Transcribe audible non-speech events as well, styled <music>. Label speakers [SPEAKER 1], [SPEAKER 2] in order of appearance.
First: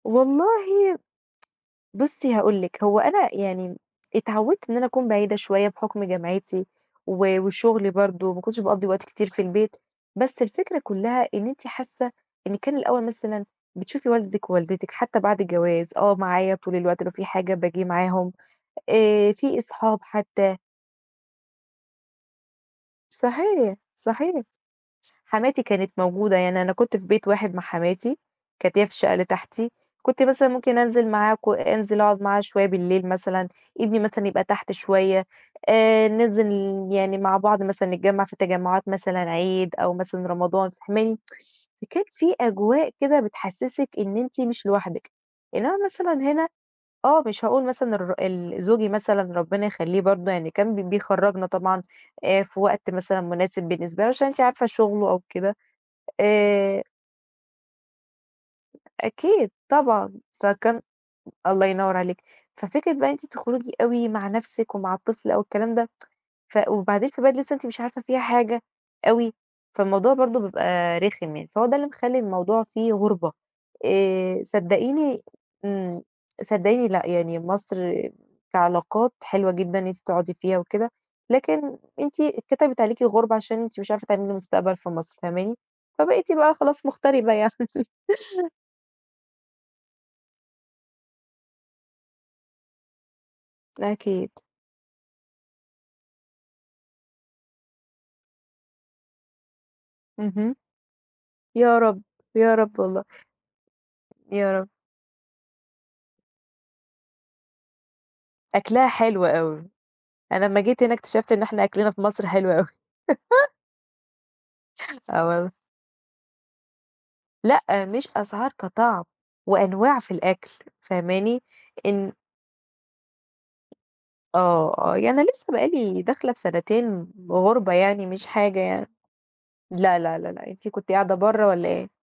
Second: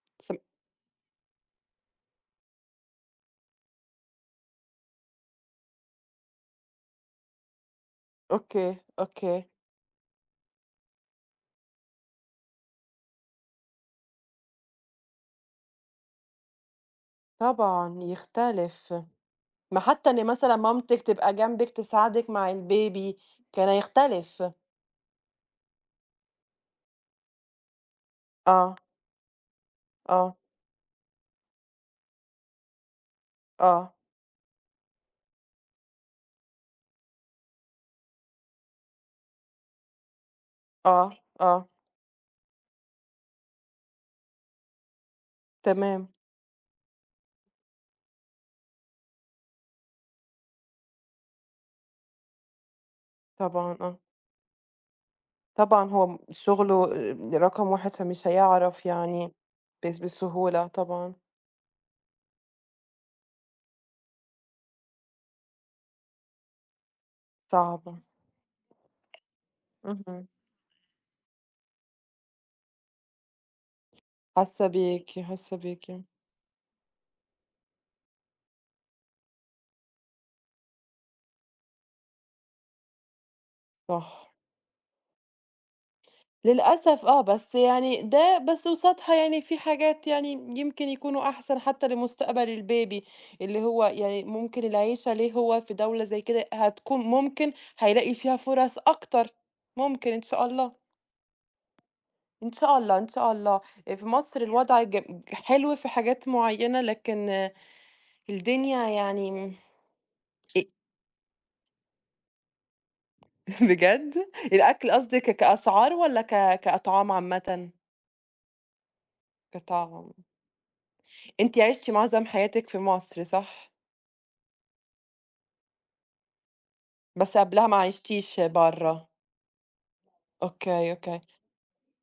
[SPEAKER 1] <unintelligible>
[SPEAKER 2] والله <tsk> بُصّي هاقول لِك هو أنا يعني اتعودت إن أنا أكون بعيدة شوية بحُكم جامعتي و وشغلي برضه، ما كنتش
[SPEAKER 1] أوكي،
[SPEAKER 2] باقضي وقت كتير في
[SPEAKER 1] أوكي.
[SPEAKER 2] البيت. بس الفكرة كلّها إن أنتِ حاسة إن كان الأول مثلًا بتشوفي والدِك ووالدتِك حتى بعد الجواز، آه معايا طول الوقت لو في حاجة باجي
[SPEAKER 1] طبعًا
[SPEAKER 2] معاهم،
[SPEAKER 1] يختلف.
[SPEAKER 2] آآ فيه
[SPEAKER 1] ما
[SPEAKER 2] أصحاب
[SPEAKER 1] حتى إن مثلًا
[SPEAKER 2] حتى.
[SPEAKER 1] مامتِك تبقى جنبِك تساعدِك مع الbaby كان
[SPEAKER 2] صحيح، صحيح.
[SPEAKER 1] هيختلف.
[SPEAKER 2] حماتي كانت موجودة، يعني أنا كنت في بيت واحد مع حماتي،
[SPEAKER 1] آه.
[SPEAKER 2] كانت هي في الشقة اللي تحتي، كنت
[SPEAKER 1] آه.
[SPEAKER 2] مثلًا ممكن أنزل معاها ك أنزل أقعد معاها شوية بالليل مثلًا،
[SPEAKER 1] آه.
[SPEAKER 2] ابني مثلًا يبقى تحت شوية، آآ ننزِل يعني مع بعض مثلًا نتجمع في تجمعات مثلًا عيد أو مثلًا رمضان،
[SPEAKER 1] آه،
[SPEAKER 2] فاهماني؟ <tsk>
[SPEAKER 1] آه.
[SPEAKER 2] فكان فيه أجواء كده بتحسسِك إن أنتِ مش لوحدِك، إنما
[SPEAKER 1] تمام.
[SPEAKER 2] مثلًا هنا آه مش هاقول مثلًا الر ال زوجي مثلًا ربنا يخلّيه برضه يعني كان ب بيخرجنا طبعًا آآ في وقت مثلًا مناسب
[SPEAKER 1] طبعًا آه.
[SPEAKER 2] بالنسبة له عشان أنتِ عارفة شغله أو كده.
[SPEAKER 1] طبعًا هو م شغله
[SPEAKER 2] آآ
[SPEAKER 1] آآ رقم 1 فمش هيعرف يعني
[SPEAKER 2] أكيد
[SPEAKER 1] بس
[SPEAKER 2] طبعًا،
[SPEAKER 1] بسهولة
[SPEAKER 2] فكان
[SPEAKER 1] طبعًا.
[SPEAKER 2] الله ينور عليكِ. ففكرة بقى إن أنتِ تخرجي أوي مع نفسِك ومع الطفل أو الكلام ده، <tsk> ف وبعدين في بلد أنتِ لسه أنتِ مش
[SPEAKER 1] صعبة.
[SPEAKER 2] عارفة فيها حاجة أوي، فالموضوع
[SPEAKER 1] اهم.
[SPEAKER 2] برضه بيبقى رخم يعني، فهو ده اللي مخلّي الموضوع فيه غربة. آآ
[SPEAKER 1] حاسة بيكِ،
[SPEAKER 2] صدقيني
[SPEAKER 1] حاسة بيكِ.
[SPEAKER 2] امم، صدقيني لأ يعني مصر كعلاقات حلوة جدًا إن أنتِ تقعدي فيها وكده، لكن أنتِ اتكتبِت عليكِ غربة عشان أنتِ مش عارفة
[SPEAKER 1] صح.
[SPEAKER 2] تعملي مستقبل في مصر، فاهماني؟ فبقيتِ بقى خلاص
[SPEAKER 1] للأسف آه،
[SPEAKER 2] مغتربة يعني.
[SPEAKER 1] بس
[SPEAKER 2] <laughs>
[SPEAKER 1] يعني ده بس قصادها يعني في حاجات يعني يمكن يكونوا أحسن حتى لمستقبل الbaby اللي هو يعني
[SPEAKER 2] أكيد.
[SPEAKER 1] ممكن العيشة ليه هو في دولة زي كده، هتكون ممكن هيلاقي فيها فرص أكتر، ممكن إن شاء
[SPEAKER 2] اهم.
[SPEAKER 1] الله.
[SPEAKER 2] يا رب،
[SPEAKER 1] إن
[SPEAKER 2] يا
[SPEAKER 1] شاء
[SPEAKER 2] رب
[SPEAKER 1] الله،
[SPEAKER 2] والله.
[SPEAKER 1] إن شاء الله. آآ، في مصر
[SPEAKER 2] يا رب.
[SPEAKER 1] الوضع ج ج حلو في حاجات معيّنة، لكن،
[SPEAKER 2] أكلها
[SPEAKER 1] الدنيا
[SPEAKER 2] حلو
[SPEAKER 1] يعني امم،
[SPEAKER 2] أوي. أنا
[SPEAKER 1] أ
[SPEAKER 2] لمّا جيت هنا اكتشفت إن إحنا أكلنا في مصر حلو أوي. <laughs>
[SPEAKER 1] <chuckles> بجد؟ الأكل
[SPEAKER 2] <chuckles>
[SPEAKER 1] قصدِك
[SPEAKER 2] آه
[SPEAKER 1] ك
[SPEAKER 2] والله.
[SPEAKER 1] كأسعار والّا ك كأطعام عامةً؟
[SPEAKER 2] لأ مش أسعار، كطعم، وأنواع في
[SPEAKER 1] كطعم.
[SPEAKER 2] الأكل، فاهماني؟
[SPEAKER 1] أنتِ عِشتِ
[SPEAKER 2] إن
[SPEAKER 1] معظم حياتِك في مصر، صح؟
[SPEAKER 2] آه، آه، يعني أنا لسه بقى لي داخلة في سنتين
[SPEAKER 1] بس قبلها
[SPEAKER 2] غُربة
[SPEAKER 1] ما
[SPEAKER 2] يعني مش
[SPEAKER 1] عِشتيش
[SPEAKER 2] حاجة يعني.
[SPEAKER 1] برّه.
[SPEAKER 2] لأ، لا، لا، لا، أنتِ كنتِ
[SPEAKER 1] أوكي،
[SPEAKER 2] قاعدة
[SPEAKER 1] أوكي.
[SPEAKER 2] برّه والّا إيه؟